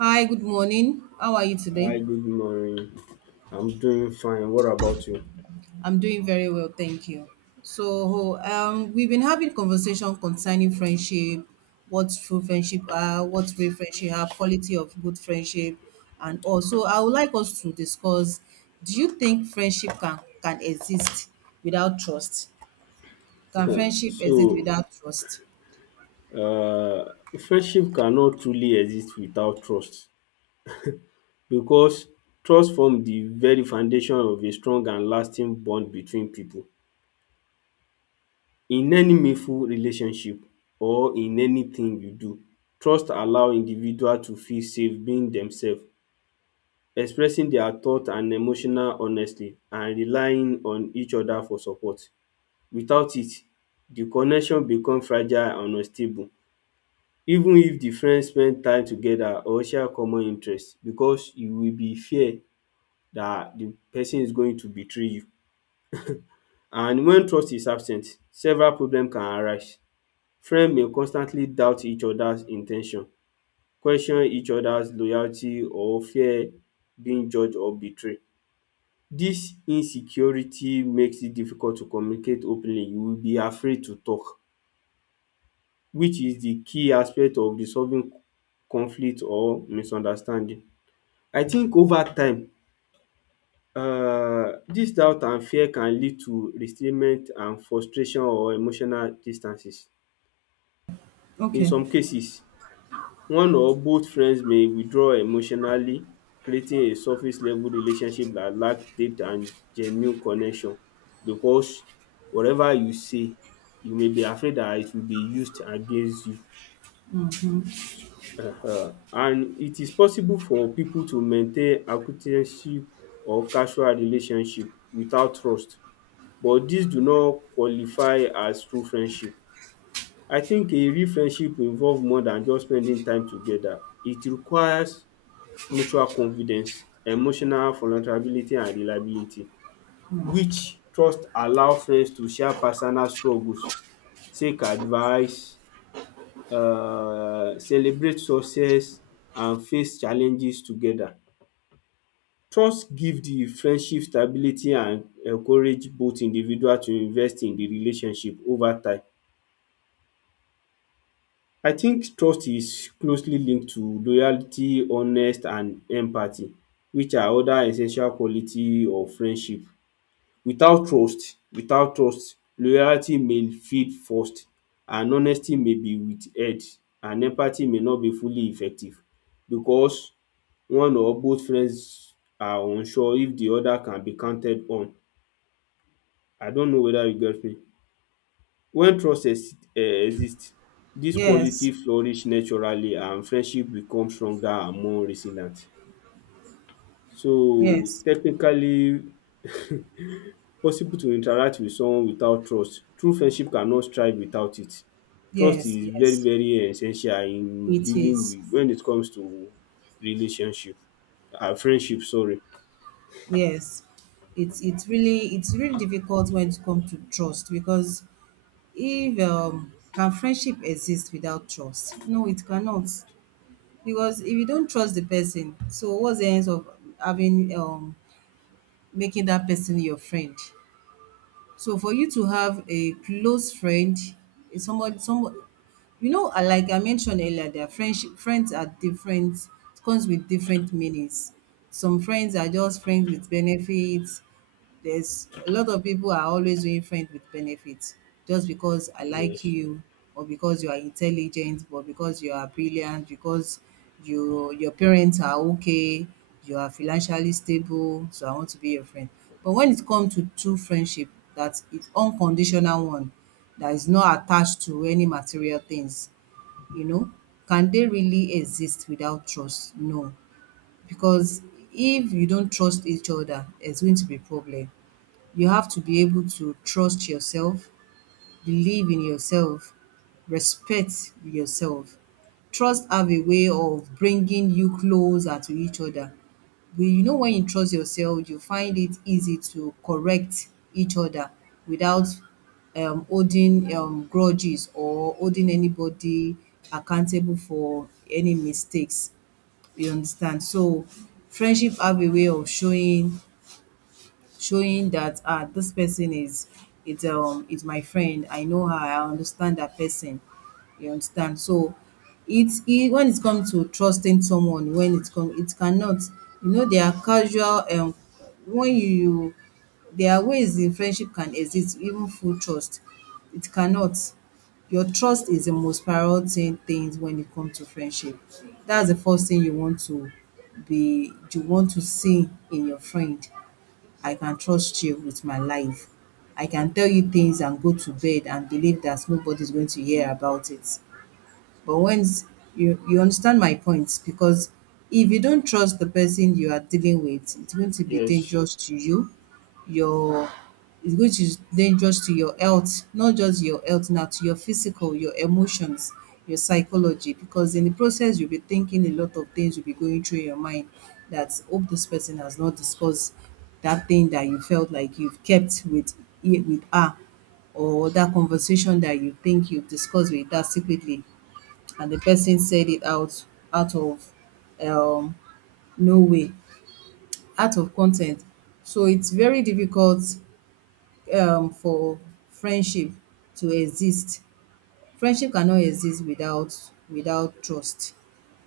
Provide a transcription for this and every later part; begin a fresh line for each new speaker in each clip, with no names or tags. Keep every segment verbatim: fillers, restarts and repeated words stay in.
Hi, good morning. How are you today?
Hi, good morning. I'm doing fine. What about you?
I'm doing very well, thank you. So, um, we've been having conversation concerning friendship, what true friendship are, what real friendship are, quality of good friendship, and also I would like us to discuss, do you think friendship can can exist without trust? Can friendship exist
So,
without trust?
uh, friendship cannot truly exist without trust because trust forms the very foundation of a strong and lasting bond between people. In any meaningful relationship or in anything you do, trust allow individual to feel safe being themselves, expressing their thought and emotional honestly, and relying on each other for support. Without it, the connection become fragile and unstable even if the friends spend time together or share common interest because you will be fear that the person is going to betray you. And when trust is absent, several problem can arise. Friend may constantly doubt each other's in ten tion, question each other's loyalty or fear being judge or betray. Dis insecurity makes it difficult to communicate openly. You will be afraid to talk, which is the key aspect of resolving conflict or misunderstanding. I think over time um dis doubt and fear can lead to restrainment and frustration or emotional distances. In
Okay.
some cases, one or both friends may withdraw emotionally, creating a surface level relationship that lack depth and genuine connection because whatever you say, you may be afraid dat it will be used against you. Um and it is possible for pipu to maintain acquaintanceship or casual relationship without trust, but dis do not qualify as true friendship. I think a real friendship involve more than just spending time together. It requires mutual confidence, emotional vulnerability and reliability, which trust allow friends to share personal struggles, seek advice, um celebrate success and face challenges together. Trust give the friendship stability and encourage both individual to invest in the relationship over time. I think trust is closely linked to loyalty, honest and empathy, which are other essential quality of friendship. Without trust without trust loyalty may feel forced, and honesty may be withheld, and empathy may not be fully effective because one or both friends are unsure if the other can be counted on. I don't know whether you get me. When trust ex um exist, dis quality
Yes.
flourish naturally and friendship become stronger and more resilient. So
Yes.
technically, possible to interact with someone without trust. True friendship cannot thrive without it. Trust
Yes.
is very
Yes.
very essential in
It
dealing
is.
with when it comes to relationship, um friendship, sorry.
Yes, it's it's really it's really difficult when it comes to trust because if um can friendship exist without trust? No, it cannot. Because if you don't trust the person, so what's the end of having um making that person your friend? So for you to have a close friend, is somebody somebody you know, I like I mentioned earlier their friendship friends are different, it comes with different meanings. Some friends are just friends with benefits. There's a lot of people are always doing friends with benefits just because I like
Yes.
you or because you are intelligent or because you are brilliant, because you your parents are okay, you are financially stable, so I want to be your friend. But when it comes to true friendship, that is unconditional one that is not attached to any material things, you know, can they really exist without trust? No. Because if you don't trust each other, it's going to be a problem. You have to be able to trust yourself, believe in yourself, respect yourself. Trust have a way of bringing you closer to each other. We, you know, when you trust yourself, you find it easy to correct each other without um, holding um, grudges or holding anybody accountable for any mistakes. You understand? So, friendship have a way of showing showing that ah this person is it's um is my friend, I know her, I understand that person, you understand, so it's it when it comes to trusting someone when it come it cannot, you know, there are casual um when you you there are ways in friendship can exist even full trust, it cannot. Your trust is the most priority thing things when it comes to friendship. That's the first thing you want to be you want to see in your friend. I can trust you with my life. I can tell you things and go to bed and believe that nobody's going to hear about it. But once you you understand my point, because if you don't trust the person you are dealing with, it's going to be
Yes,
dangerous to you. Your It's going to be dangerous to your health, not just your health now, to your physical, your emotions, your psychology. Because in the process, you'll be thinking a lot of things, you will be going through your mind that hope this person has not discussed that thing that you felt like you've kept with with her, or that conversation that you think you've discussed with her secretly, and the person said it out, out of, um, no way, out of content. So it's very difficult, um, for friendship to exist. Friendship cannot exist without without trust.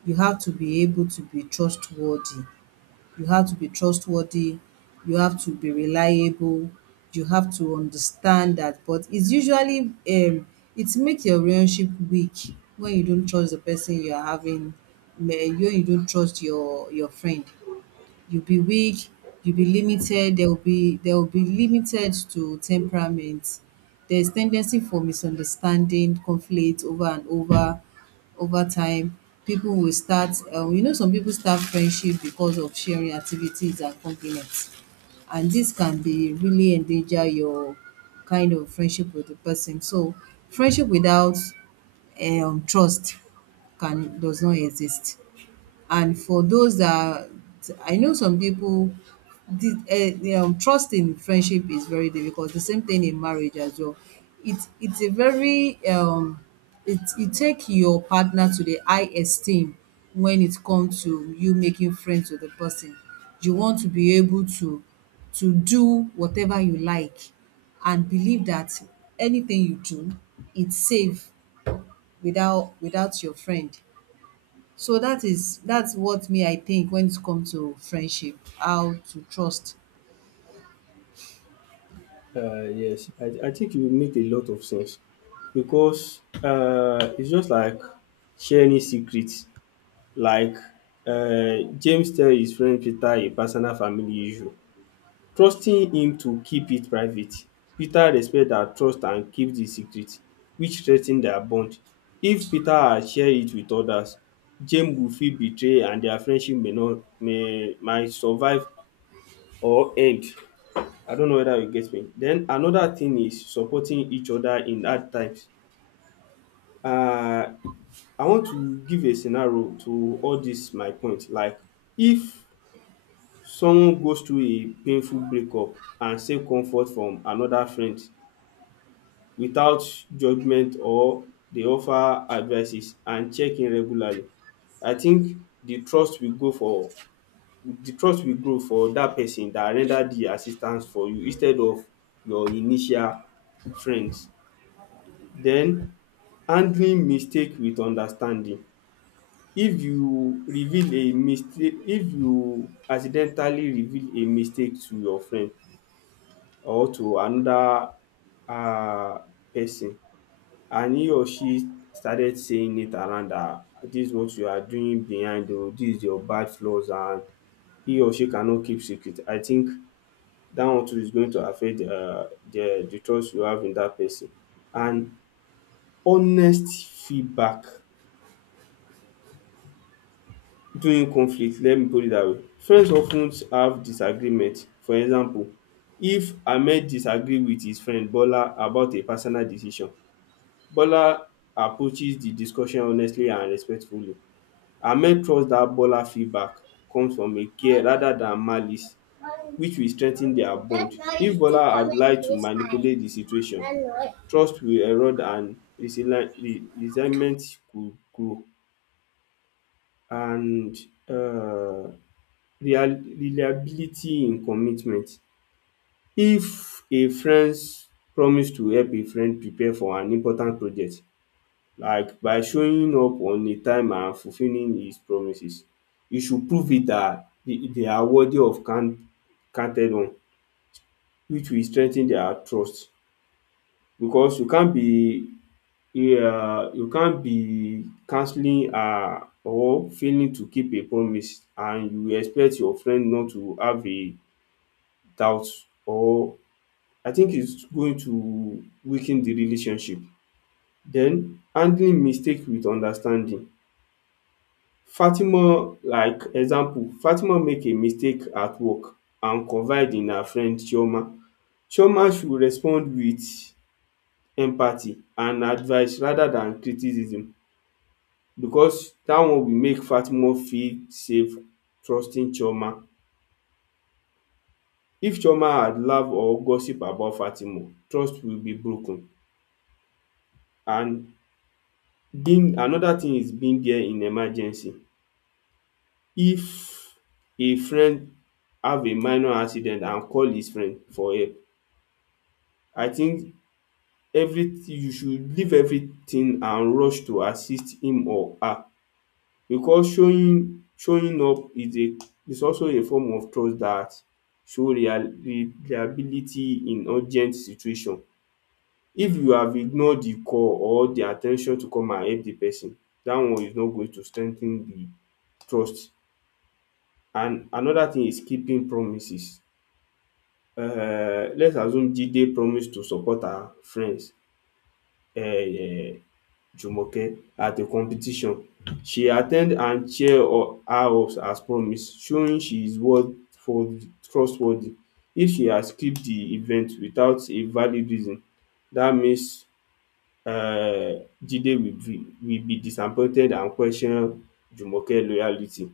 You have to be able to be trustworthy you have to be trustworthy, you have to be reliable, you have to understand that. But it's usually um it makes your relationship weak when you don't trust the person you are having, when you don't trust your your friend, you'll be weak, you'll be limited, there will be there will be limited to temperament. There's tendency for misunderstanding, conflict over and over over time. People will start, um, you know, some people start friendship because of sharing activities and compliments, and this can be really endanger your kind of friendship with the person. So friendship without um trust can does not exist. And for those that I know, some people did eh, um, trust in friendship is very difficult. The same thing in marriage as well. It's it's a very um, it you take your partner to the high esteem when it comes to you making friends with the person. You want to be able to to do whatever you like and believe that anything you do it's safe without without your friend. So that is that's what me I think when it comes to friendship, how to trust.
uh, yes. I, I think you make a lot of sense because, uh, it's just like sharing secrets. Like, uh, James tell his friend Peter a personal family issue, trusting him to keep it private. Peter respect that trust and keep the secret, which strengthen their bond. If Peter had share it with others, James will feel betray and their friendship may not may might survive or end. I don't know whether you get me. Den another thing is supporting each other in hard times. um I want to give a scenario to all dis my point. Like, if someone goes through a painful breakup and seek comfort from another friend without judgement or dey offer advices and check in regularly, I think the trust will go for the trust will grow for dat person dat render the assistance for you instead of your initial friends. Then handling mistake with understanding. If you reveal a mistake If you accidentally reveal a mistake to your friend or to another um person, and he or she started saying it around that dis is what you are doing behind oo, dis is your bad flaws and he or she cannot keep secret, I think dat one too is going to affect um the the trust you have in dat person. And honest feedback during conflict, let me put it that way. Friends of ten have disagreement. For example, if Ahmed disagree with his friend Bola about a personal decision, Bola approaches the discussion honestly and respectfully. Ahmed trust that Bola feedback comes from a care rather than malice, which will strengthen their bond. If Bola had lied to manipulate the situation, trust will erode and resentment could grow. And um reliability in commitment: if a friends promise to help a friend prepare for an important project, like by showing up on a time and fulfilling his promises, e should prove it that they are worthy of count counted on, which will strengthen their trust, because you can't be um you can't be cancelling um or failing to keep a promise and you expect your friend not to have a doubt, or I think it's going to weaken the relationship. Then handling mistake with understanding. Fatima, like example, Fatima make a mistake at work and confide in her friend Chioma. Chioma should respond with empathy and advice rather than criticism, because that one will make Fatima feel safe trusting Chioma. If Chioma had laugh or gossip about Fatima, trust will be broken. And being another thing is being there in emergency: if a friend have a minor accident and call his friend for help, I think everything, you should leave everything and rush to assist him or her, because showing showing up is a is also a form of trust that show rea reliability in urgent situation. If you have ignored the call or the at ten tion to come and help the person, that one is not going to strengthen the trust. And another thing is keeping promises. Um let's assume Jide promise to support her friends, um Jumoke, at a competition. She at ten d and cheer her up as promised, showing she is worth for trustworthy. If she had skipped the event without a valid reason, that means um Jide will be, will be disappointed and question Jumoke loyalty.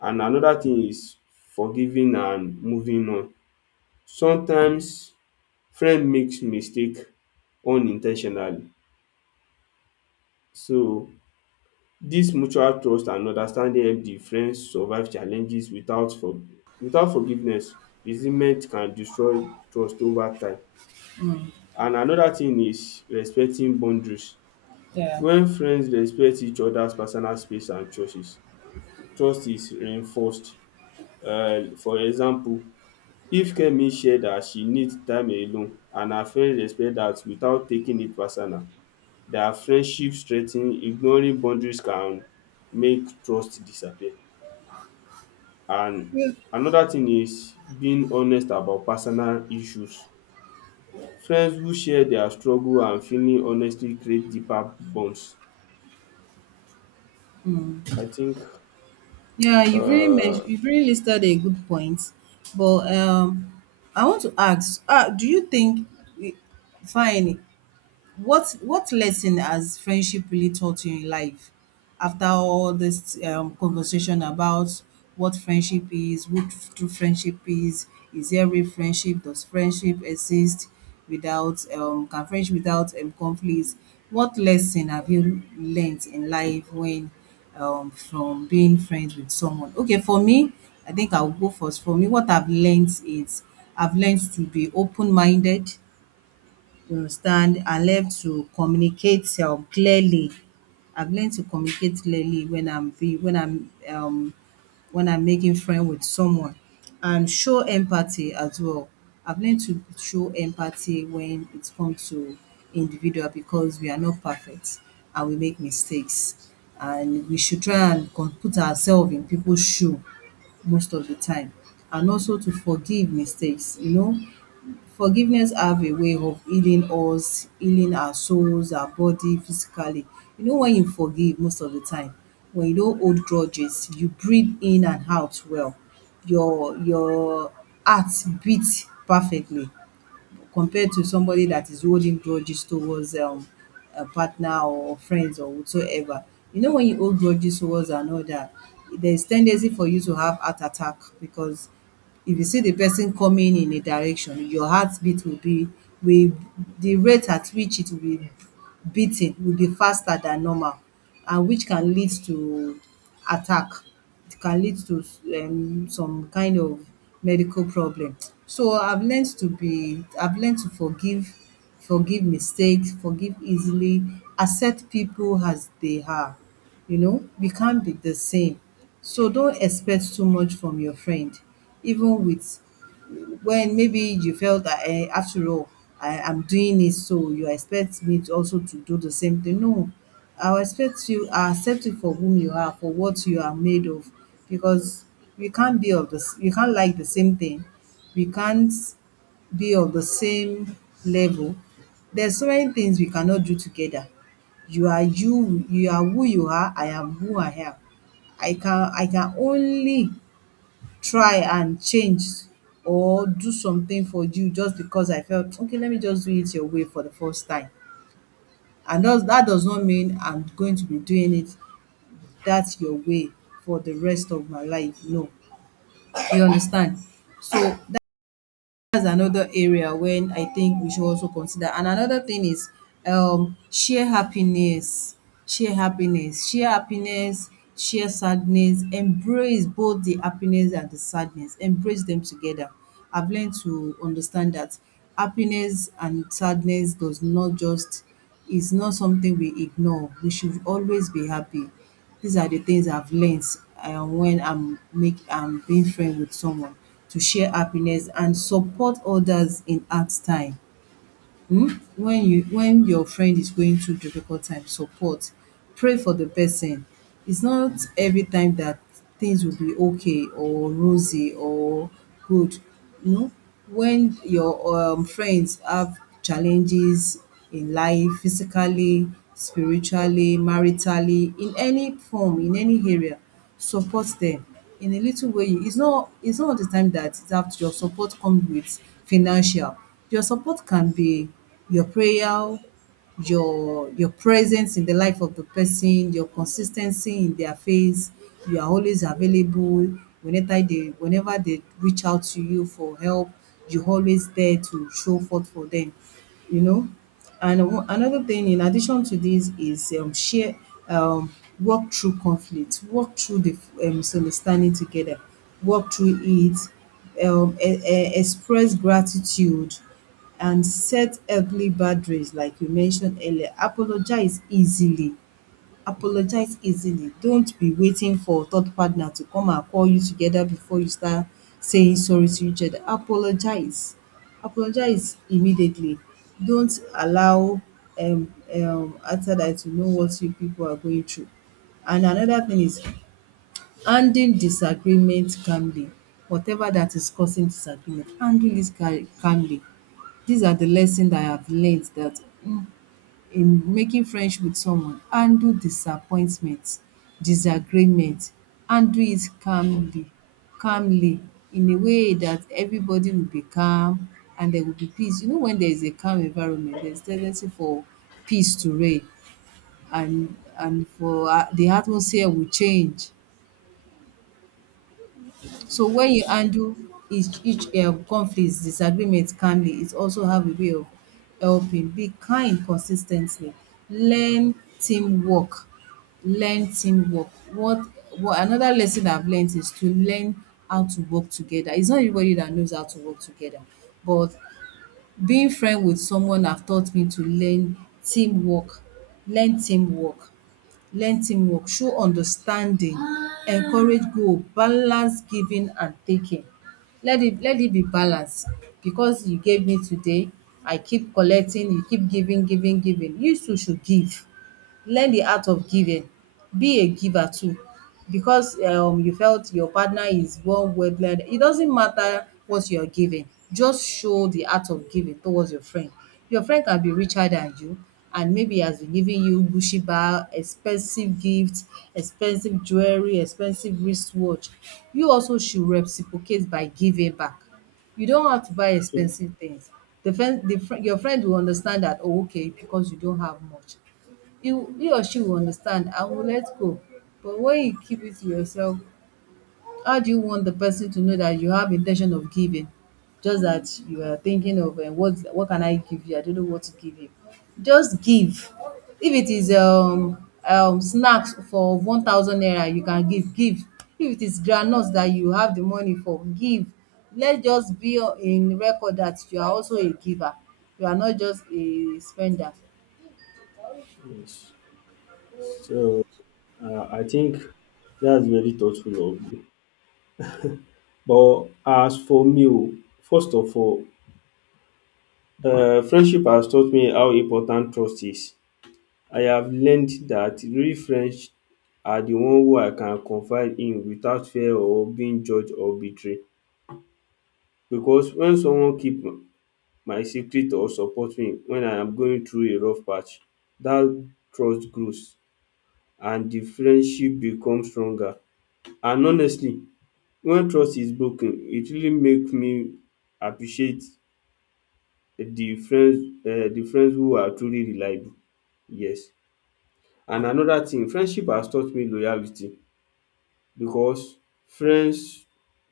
And another thing is forgiving and moving on. Sometimes friend makes mistake unintentionally, so this mutual trust and understanding help the friend survive challenges. Without for without forgiveness, resentment can destroy trust over time. And another thing is respecting boundaries.
Yeah.
When friends respect each other's personal space and choices, trust is reinforced. Uh, For example, if Kemi share dat she needs time alone and her friend respect that without taking it personal, their friendship straigh ignoring boundaries can make trust disappear. And another thing is being honest about personal issues. Friends who share their struggle and feeling honestly create deeper bonds. I think.
Yeah, you've really mentioned
um
you've really listed a good point, but um, I want to ask, uh, do you think, fine, What what lesson has friendship really taught you in life after all this, um, conversation about what friendship is, what true friendship is, is there real friendship, does friendship exist without um can friendship without um conflicts? What lesson have you learnt in life when um from being friends with someone? Okay, for me, I think I'll go first. For me, what I've learnt is I've learnt to be open minded, you understand, I learn to communicate um clearly. I've learned to communicate clearly when I'm being when I'm um when I'm making friend with someone, and show empathy as well. I've learned to show empathy when it comes to individual, because we are not perfect and we make mistakes, and we should try and con put ourselves in people's shoe most of the time, and also to forgive mistakes, you know. Forgiveness have a way of healing us, healing our souls, our body physically. You know, when you forgive most of the time, when you don't hold grudges, you breathe in and out well. Your your heart beats perfectly compared to somebody that is holding grudges towards, um, a partner or friends or whatsoever. You know, when you hold grudges towards another, there's tendency for you to have heart attack, because if you see the person coming in a direction, your heartbeat will be will the rate at which it will be beating will be faster than normal, and which can lead to attack, it can lead to, um, some kind of medical problem. So I've learned to be, I've learned to forgive, forgive mistakes, forgive easily, accept people as they are. You know, we can't be the same. So don't expect too much from your friend, even with when maybe you felt that, eh, after all, I am doing it, so you expect me to also to do the same thing. No, I will expect you, I accept you for whom you are, for what you are made of, because we can't be of the s we can't like the same thing. We can't be of the same level. There's so many things we cannot do together. You are you, you are who you are, I am who I am. I can I can only try and change or do something for you just because I felt, "Okay, let me just do it your way for the first time." And does that does not mean I'm going to be doing it that your way for the rest of my life. No. You understand? So that's another area when I think we should also consider. And another thing is, um, share happiness, share happiness, share happiness, share sadness, embrace both the happiness and the sadness, embrace them together. I've learned to understand that happiness and sadness does not just is not something we ignore. We should always be happy. These are the things I've learned, um when I'm make I'm being friend with someone, to share happiness and support others in hard time. um when you when your friend is going through difficult time, support, pray for the person. It's not every time that things will be okay or rosy or good. No, when your, um, friends have challenges in life, physically, spiritually, maritally, in any form, in any area, support them in a little way. It's not it's not all the time that it's that your support comes with financial. Your support can be your prayer, your your presence in the life of the person, your consistency in their face, you are always available whenever they whenever they reach out to you for help, you are always there to show forth for them, you know. And o- another thing in addition to this is, um, share, um, walk through conflict, walk through the, um, misunderstanding together, walk through it, um, e- e- express gratitude, and set healthy boundaries, like you mentioned earlier. Apologize easily apologize easily, don't be waiting for third partner to come and call you together before you start saying sorry to each other. Apologize apologize immediately. Don't allow um um outsider to know what you people are going through. And another thing is handling disagreement calmly. Whatever that is causing disagreement, handle this cal calmly. These are the lessons that I have learned, that in making friendship with someone, handle disappointment, disagreement, handle it calmly calmly in a way that everybody will be calm and there will be peace. You know, when there is a calm environment, there's tendency for peace to reign, and and for a the atmosphere will change. So when you
Yes.
handle each each um conflicts, disagreement calmly, it also have a way of helping. Be kind consis ten tly. Learn teamwork. Learn teamwork. What what another lesson I've learned is to learn how to work together. It's not everybody that knows how to work together, but being friend with someone have taught me to learn teamwork, learn teamwork, learn teamwork, show understanding, encourage goal, balance giving and taking. Let it let it be balance because you gave me today, I keep collecting, you keep giving, giving, giving. You too should give. Learn the art of giving. Be a giver too because um you felt your partner is one wavelength. It doesn't matter what you're giving. Just show the art of giving towards your friend. Your friend can be richer than you and maybe he has been giving you Gucci bag, expensive gifts, expensive jewelry, expensive wristwatch. You also should reciprocate by giving back. You don't have to buy expensive things. The friend the friend your friend will understand that, "Oh, okay, because you don't have much." he he or she will understand and will let go. But when you keep it to yourself, how do you want the person to know that you have intention of giving? Just that you are thinking of um, what what can I give you? I don't know what to give you. Just give. If it is um um snacks for one thousand naira, you can give give. If it is groundnut that you have the money for, give. Let just be o- in record that you are also a giver. You are not just a spender.
Yes, so, um I think that's very thoughtful of you. But as for me oo, first of all, um friendship has taught me how important trust is. I have learned that real friends are the one who I can confide in without fear of being judged or betrayed, because when someone keep my secret or support me when I am going through a rough patch, dat trust grows and the friendship become stronger. And honestly, when trust is broken, it really make me appreciate the friends, um the friends who are truly reliable. Yes. And another thing friendship has taught me: loyalty. Because friends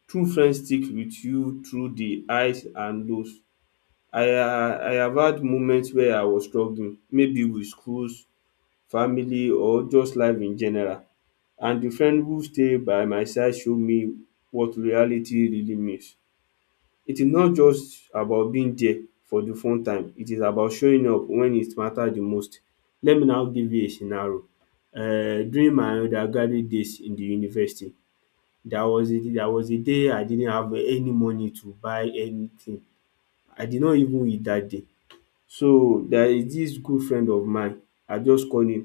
true friends stick with you through the highs and lows. I ha- I have had moments where I was struggling, maybe with schools, family or just life in general, and the friend who stay by my side show me what reality really means. It is not just about being there for the fun time, it is about showing up when it matter the most. Let me now give you a scenario. um During my undergraduate days in the university, there was a there was a day I didn't have any money to buy anything. I did not even eat that day. So, there is this good friend of mine. I just call him.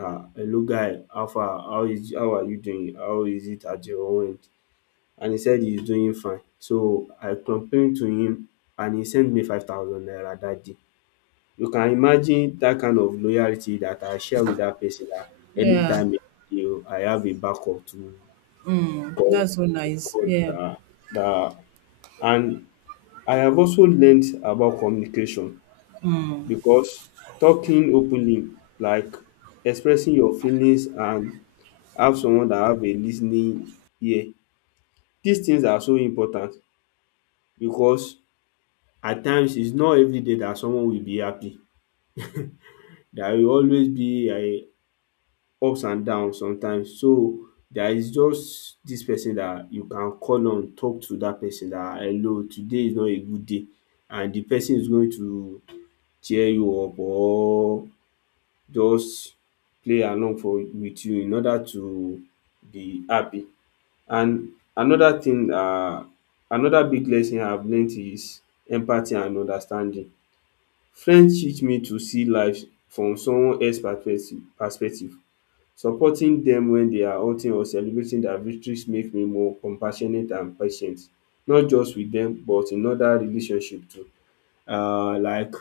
um Hello guy, how far, how is how are you doing? How is it at your end? And he said he's doing fine. So I complained to him, and he sent me five thousand naira that day. You can imagine that kind of loyalty that I share with that person, that
Yeah.
anytime, you I have a backup to
Mm, that's so nice.
call,
Yeah.
um that. And I have also learned about communication,
Mm,
because talking openly, like expressing your feelings and have someone that have a lis ten ing ear, dis things are so important, because at times it's not everyday that someone will be happy. There will always be um ups and downs sometimes. So there is just dis person that you can call on, talk to dat person dat hello, today is not a good day, and de person is going to cheer you up or just play along for with you in order to be happy. And another thing, um another big lesson I have learnt is empathy and understanding. Friends teach me to see life from someone else perspective perspective. Supporting dem when they are hurting or celebrating their victories make me more compassionate and patient, not just with dem but in other relationship too. um like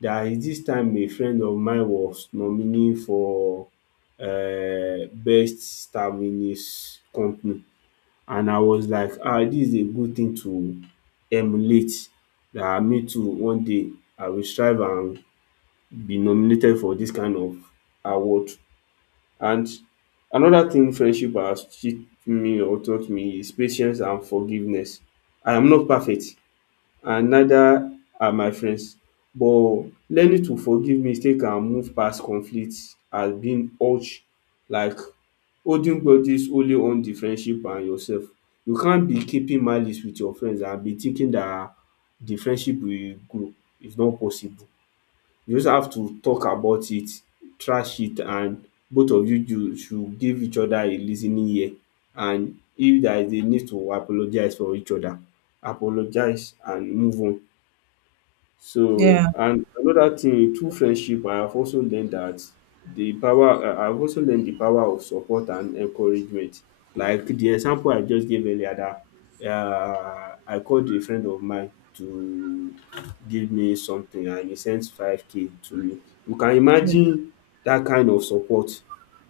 there is this time a friend of mine was nominee for uh, best staminist company, and I was like, ah, this is a good thing to emulate. That me too, one day I will strive and be nominated for this kind of award. And another thing friendship has taught me or taught me is patience and forgiveness. I am not perfect and neither are my friends, but learning to forgive mistake and move past conflict has been urge. Like, holding grudges only harm the friendship and yourself. You can't be keeping malice with your friends and be thinking that the friendship will grow. It's not possible. You just have to talk about it, trash it, and both of you you should give each other a lis ten ing ear, and if there is a need to apologize for each other, apologize and move on. So,
yeah.
and another thing, through friendship, I have also learned that the power, I- I've also learned the power of support and encouragement. Like the example I just gave earlier, that uh, I called a friend of mine to give me something, and he sent five k to me. You can
Yeah.
imagine that kind of support.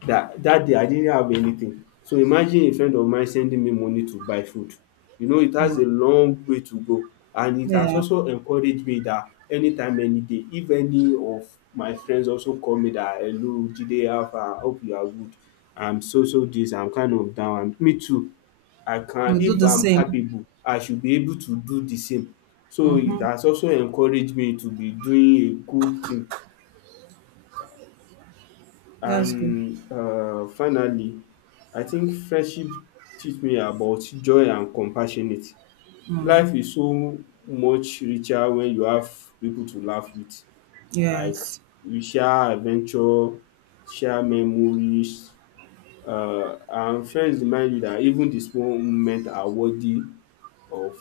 That, that day, I didn't have anything. So, imagine a friend of mine sending me money to buy food. You know, it has
Mm,
a long way to go. And it has
yeah.
also encouraged me that anytime, any day, if any of my friends also call me that, hello, Jide, how far? Hope you are good. I'm so, so this, I'm kind of down. And me too, I can,
You do
if
the
I'm
same.
capable, I should be able to do the same. So it
Mm-hmm.
has also encouraged me to be doing a good thing.
That's good.
And uh, finally, I think friendship teach me about joy and compassionate.
Mm,
Life is so much richer when you have people to laugh with, like
yes.
we share adventure, share memories, um and friends remind you that even the small moment are worthy of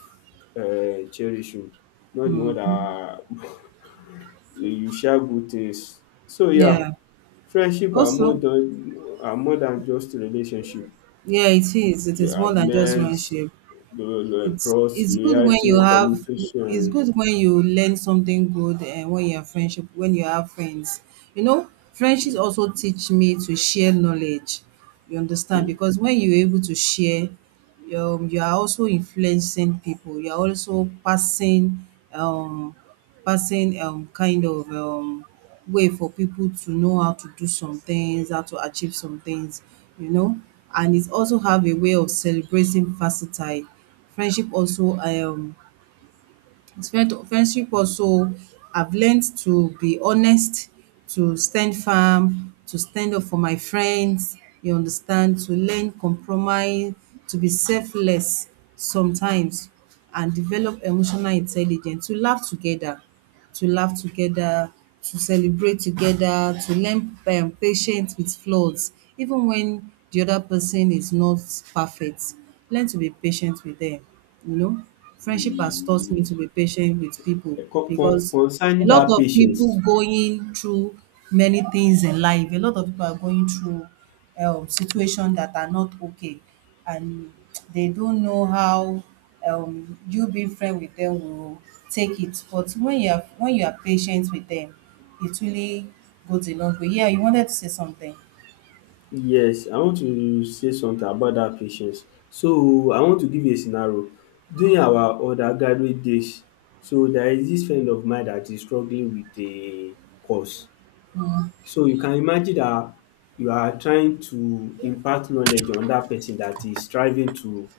um cherishing, not the one
Mm-hmm.
dat you you share good things. So yeah,
Yeah.
friendship are more
Also,
than are more than just relationship.
yeah, it is. It
We
is more
have
than just
learnt
friendship.
the lo-
It's
trust,
it's good when
loyalty,
you have, it's
communication,
good when you learn something good and when you have friendship, when you have friends. You know, friendships also teach me to share knowledge. You understand?
um
Because when you're able to share, um, you are also influencing people. You are also passing um passing um kind of um way for people to know how to do some things, how to achieve some things, you know. And it also have a way of celebrating versatile. Friendship also um friend friendship also I've learned to be honest, to stand firm, to stand up for my friends, you understand, to learn compromise, to be selfless sometimes and develop emotional intelligence, to laugh together, to laugh together, to celebrate together, to learn um patience with flaws, even when the other person is not perfect. Learn to be patient with them, you know. Friendship has taught me to
um
be patient with people
con con
because a
concerning
lot
dat
of
patience.
people going through many things in life. A lot of people are going through um, situation that are not okay and they don't know how, um, you being friend with them will take it, but when you are when you are patient with them it really goes a long way. Yeah, you wanted to say something.
Yes, I want to say something about dat patience. So I want to give a scenario during our undergraduate days. So there is dis friend of mine dat is struggling with a course. So you can imagine dat you are trying to impart knowledge on dat person dat is striving to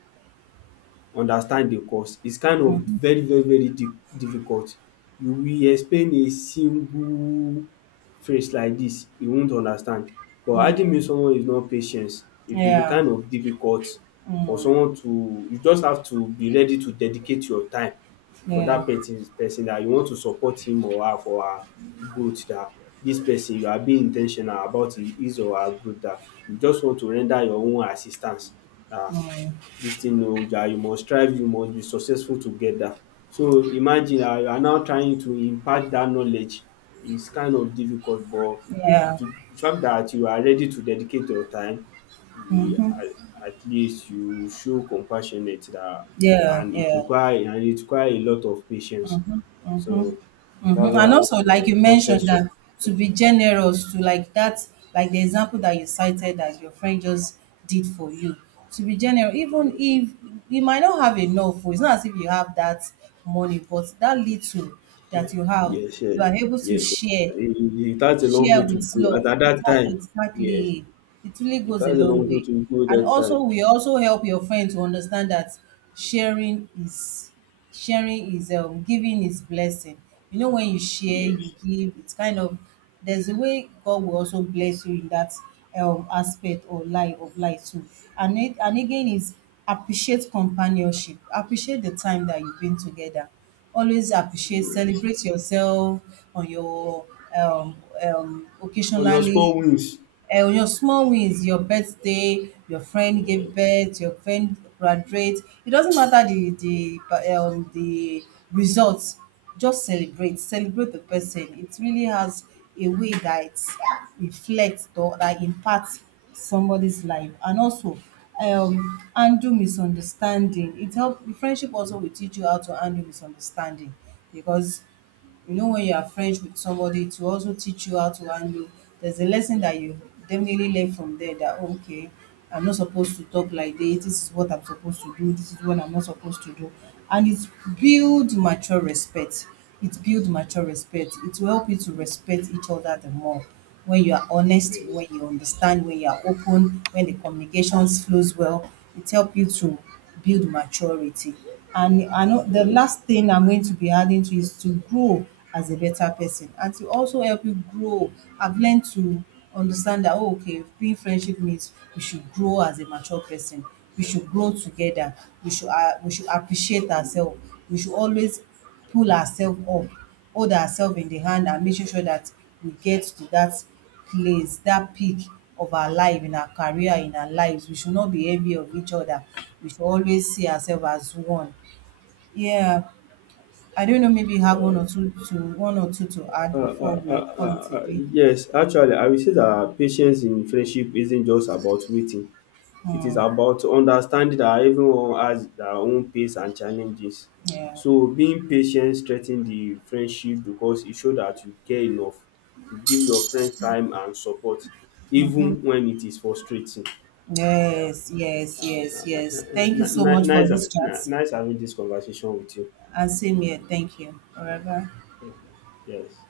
understand the cause. It's kind of
Mm,
very very very di difficult. You will explain a single phrase like this. E won't understand. But arguing
mm,
with someone is not patience. It will be
yeah.
kind of difficult for
Mm,
someone to, you just have to be ready to dedicate your time for
yeah.
that person. Person that you want to support him or her, for her growth, that this person you are being in ten tional about hi- his or her growth, that you just want to render your own assistance. um
Mm,
this thing, oh, um you must strive, you must be successful together. So imagine, um you are now trying to impart that knowledge, is kind of difficult, but
yeah.
the the fact that you are ready to dedicate your time, you
Mm-hmm,
um at least you show compassionate dat,
yeah,
and it
yeah.
require and it require a lot of patience.
Hmm.
So
Hmm.
that's what I
And
want
also, like
to
you mentioned,
buttress your,
that to be generous to like that, like the example that you cited that your friend just did for you, to be generous, even if you might not have enough, it's not as if you have that money, but that little
yes,
that you have,
yes,
you are able to
yes, yes.
share.
It it it has a long
Share
way to
with
go as
love.
at dat
It has,
time. Yes.
exactly. It really
It
goes a
has a long
long
way
way.
to go
And
that time.
also, we also help your friend to understand that sharing is sharing is um giving is blessing. You know, when you share, you
Yes.
give. It's kind of, there's a way God will also bless you in that um aspect or life of life too. And it, and again is, appreciate companionship. Appreciate the time that you've been together, always appreciate,
Yes.
celebrate yourself on your um, um
On your
occasionally,
small wheels.
uh, your small wins, your birthday, your friend gave birth, your friend graduate. It doesn't matter the the eh, um, the results. Just celebrate, celebrate the person. It really has a way that reflects or that impacts somebody's life, and also um handle misunderstanding. It help, friendship also will teach you how to handle misunderstanding because you know, when you are friends with somebody, to also teach you how to handle. There's a lesson that you definitely learn from there that, okay, I'm not supposed to talk like this. This is what I'm supposed to do. This is what I'm not supposed to do. And it builds mature respect. It builds mature respect. It will help you to respect each other the more when you are honest,
Yes.
when you understand, when you are open, when the communications flows well. It helps you to build maturity. And I know the
Yes.
last thing I'm going to be adding to is to grow as a better person and to also help you grow. I've learned to understand that, oh, okay, being friendship means we should grow as a mature person. We should grow together. We should uh, we should appreciate ourselves. We should always pull ourselves up, hold ourselves in the hand and making sure that we get to that place, that peak of our life, in our career, in our lives. We should not be envy of each other. We should always see ourselves as one. Yeah. I don't know, maybe you have one
Uh,
or two to one or two to
Uh,
add before
uh, uh,
we call it
uh,
a
uh,
day.
yes, actually, I will say that patience in friendship isn't just about waiting. It is
Hmm.
about understanding that everyone has their own pace and challenges.
Yeah.
So, being patient strengthens the friendship because it shows that you care enough to give your friend time and support, even when it is frustrating. Yeah.
Yes, yes,
Ah,
yes, yes. Thank you so much for
nice,
this chat.
n- nice having this conversation with you.
And same here. Thank you. All
Uh,
right, bye.
Yes.